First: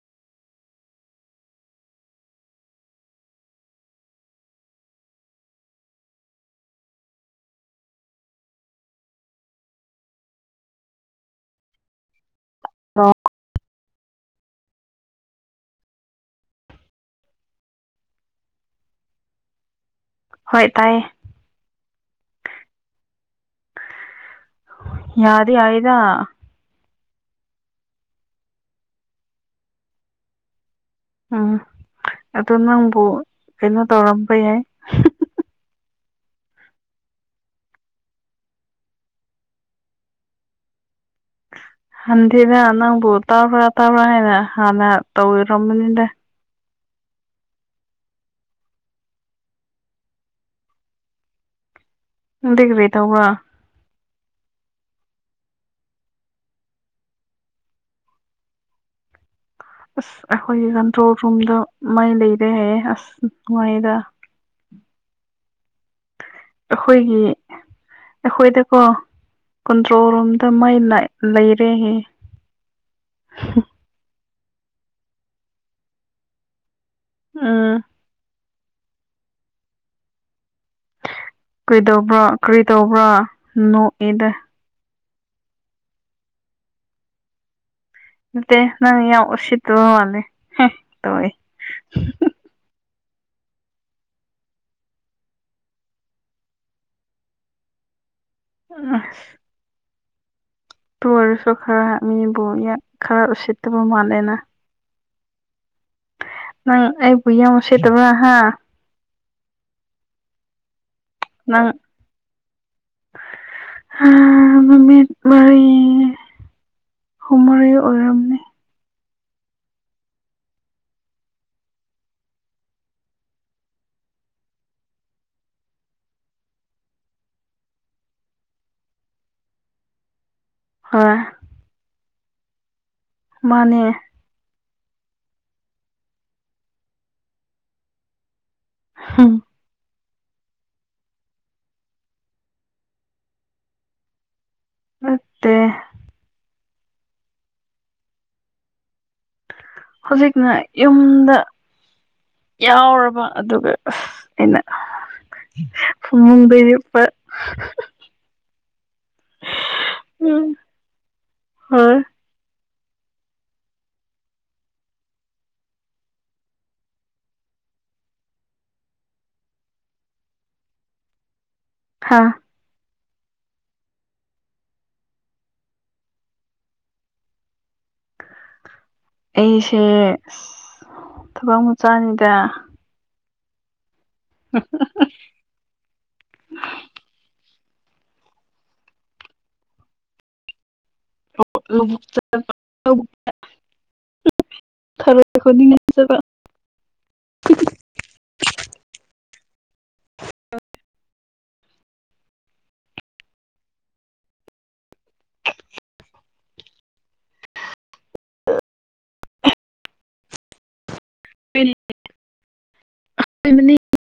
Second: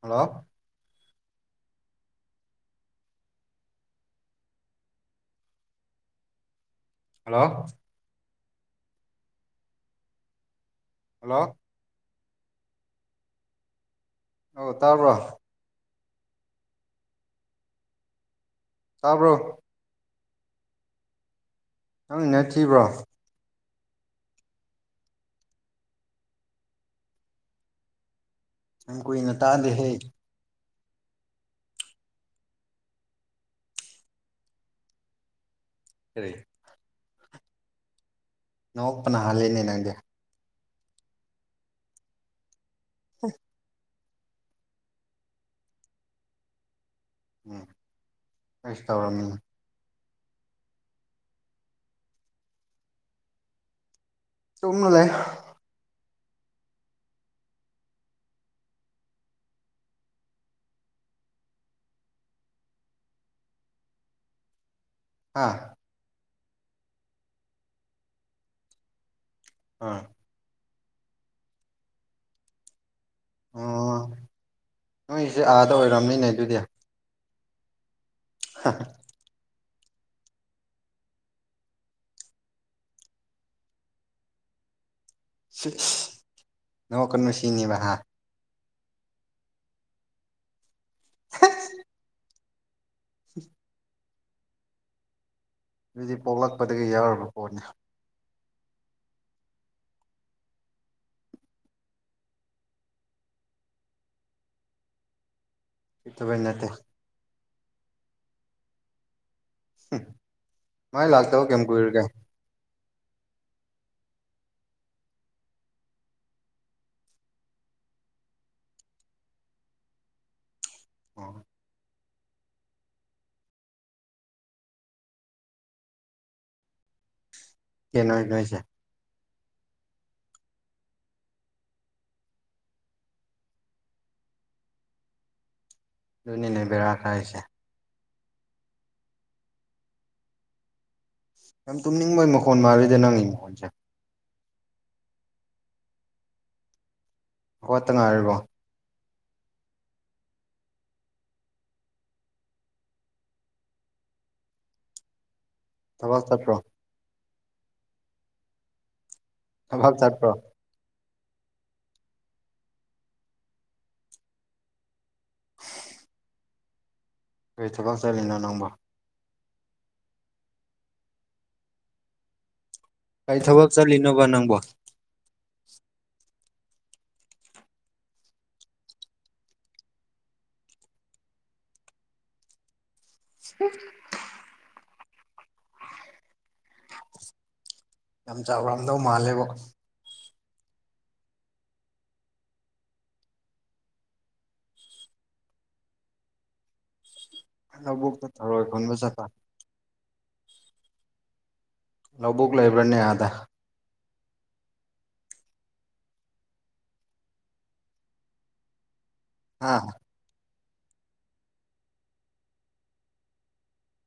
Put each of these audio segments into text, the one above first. hello hello hello ꯑ ꯑꯣ ꯇꯥꯕ꯭ꯔꯣ ꯇꯥꯕ꯭ꯔꯣ ꯍꯣꯏ ꯇꯥꯏ ꯅꯪꯅ ꯊꯤꯈꯤꯕ꯭ꯔꯣ ꯌꯥꯗ ꯌꯥꯏꯗ ꯍ ꯀꯣꯏ ꯏꯅꯇꯥꯗꯍ ꯎꯝ ꯑ ꯅꯪꯕꯨ ꯀꯩꯅꯣ ꯇꯧꯔꯝꯕ ꯌꯥꯏ ꯑꯦꯔꯤ ꯅ ꯑꯣꯄꯅꯥ ꯍꯜꯂꯅꯦ ꯅꯪꯒ ꯍꯗꯤ ꯂꯅ ꯣ ꯇꯥꯕ꯭ꯔ ꯇꯥꯕ꯭ꯔ ꯍꯅ ꯇꯧꯔꯃꯅꯤ ꯎꯝ ꯀꯁ ꯇꯧꯔꯝꯃꯤ ꯗꯔꯦ ꯇ ꯍ ꯆꯣꯡꯅ ꯂꯩꯦ ꯑꯁ ꯑꯩꯈꯣꯏꯒꯤ ꯀꯟꯇ꯭ꯔꯣꯜ ꯔꯨꯝꯗ ꯃꯥꯏ ꯂꯩꯔꯦ ꯍꯥꯏꯌꯦ ꯑꯁ ꯅꯨꯡꯉꯥꯏꯗ ꯍꯥꯥ ꯑꯩꯈꯣꯏꯒꯤ ꯑꯩꯈꯣꯏꯗꯀꯣ ꯑꯥ ꯀꯟꯇ꯭ꯔꯣꯜ ꯔꯨꯝꯗ ꯃꯥꯏ ꯂꯩꯔꯦ ꯍꯦ ꯑꯣ ꯅꯣꯏꯁꯦ ꯑꯥꯗ ꯑꯣꯏꯔꯝꯅꯤꯅꯦ ꯑꯗꯨꯗꯤ ꯑꯥ ꯍ ꯀꯩꯗꯧꯕ꯭ꯔꯥ ꯀꯔꯤ ꯇꯧꯕ꯭ꯔꯥ ꯅꯣꯛꯏꯗ ꯅꯣ ꯀꯃꯁꯤꯅꯤꯕ ꯍꯥ ꯅ ꯑꯣꯁꯤ ꯇ ꯃꯥꯅꯦ ꯇ ꯑꯗꯨꯗꯤ ꯄꯣꯛꯂꯛꯄꯗꯒꯤ ꯌꯥꯎꯨꯔꯕ ꯄꯣꯠꯅꯤ ꯑ ꯇꯨꯡꯁꯨ ꯈꯔꯕꯨ ꯏ ꯈꯔꯔ ꯎ ꯎꯆ ꯇꯕꯨ ꯃꯅꯦꯅ ꯁꯤꯇꯕ ꯅꯠꯇꯦ ꯍꯌꯥ ꯃꯁꯦꯠꯇꯕ ꯍꯥ ꯃꯥꯥꯏ ꯂꯥꯛꯇꯥ ꯍ ꯀꯝ ꯀꯣꯏꯔ ꯀ ꯑ ꯃꯃꯤ ꯋꯥꯔꯤ ꯍꯨꯃꯔꯤ ꯑꯣꯏꯔꯝꯅꯦ ꯑ ꯀꯩꯅꯣꯁꯦ ꯍꯣꯏ ꯃꯥꯅꯦ ꯑꯗꯨꯅꯤꯅꯦ ꯕꯦꯔꯥꯛ ꯍꯥꯏꯁꯦ ꯍꯥꯥ ꯌꯥꯝ ꯇꯨꯝꯅꯤꯡꯕꯒꯤ ꯃꯈꯣꯟ ꯃꯥꯜꯂꯤꯗ ꯅꯪꯒꯤ ꯃꯈꯣꯟꯜꯁꯦ ꯅꯠꯇ ꯍꯠꯇ ꯉꯥꯏꯔꯕꯣ ꯍꯧꯖꯤꯛꯅ ꯌꯨꯝꯗ ꯌꯥꯎꯔꯕ ꯑꯗꯨꯒ ꯑ ꯑꯩꯅ ꯊꯕꯛ ꯆꯠꯄ꯭ꯔꯣ ꯍꯨꯡꯗꯄ ꯑꯚꯞ ꯆꯠꯄ꯭ꯔꯣ ꯍꯥ ꯀꯔꯤ ꯊꯕꯛ ꯆꯠꯂꯤꯅꯣ ꯅꯪꯕ ꯍꯥꯥ ꯀꯔꯤ ꯊꯕꯛ ꯆꯠꯂꯤꯅꯣꯕ ꯅꯪꯕꯣ [unintelligible] ꯑꯩꯁꯦ ꯊꯕꯛ ꯃꯨꯆꯥꯅꯤꯗ ꯎ [unintelligible] ꯌꯥꯝ ꯆꯥꯎꯔꯝꯗꯧ ꯃꯥꯜꯂꯦꯕ ꯑꯣ ꯈꯔꯈꯣꯗꯤꯅ ꯆ ꯂꯧꯕꯣꯛꯛꯇ ꯇꯔꯣꯏ ꯈꯟꯕ ꯆꯠꯄ ꯂꯧꯕꯨꯛ ꯂꯩꯕ꯭ꯔꯅꯦ ꯑꯥꯗ [unintelligible] ꯑꯥ ꯎ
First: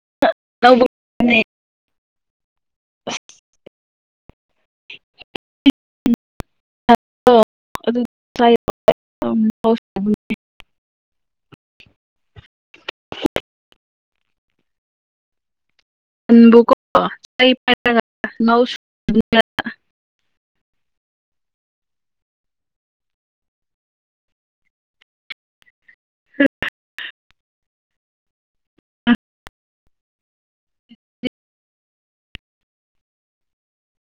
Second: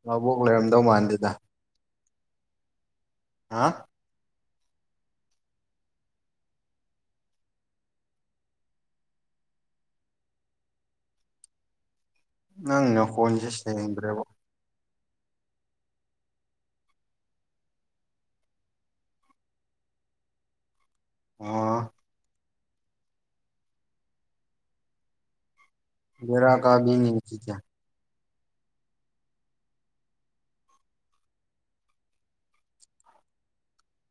ꯂꯕꯣꯛ ꯂꯩꯔꯝꯗꯧ ꯃꯥꯟꯗꯦꯗ ꯐ ꯍꯥ ꯎꯝ ꯑ ꯑꯗꯨ ꯅꯪꯅ ꯀꯣꯟꯁꯦ ꯁꯦꯡꯗ꯭ꯔꯦꯕ ꯕꯀꯣ ꯑꯣ ꯦꯔꯥ ꯀꯥꯕꯤꯅꯤ ꯆꯤꯖꯌꯥ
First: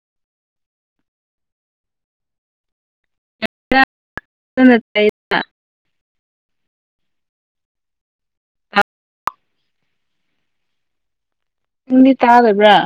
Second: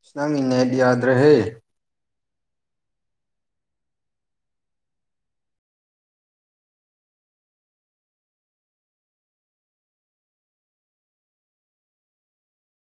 ꯁꯅꯪ ꯏ ꯅꯠ ꯌꯥꯗ ꯔꯦ ꯠꯇ ꯎꯪꯗꯤ ꯇꯥꯗꯕ꯭ꯔꯥ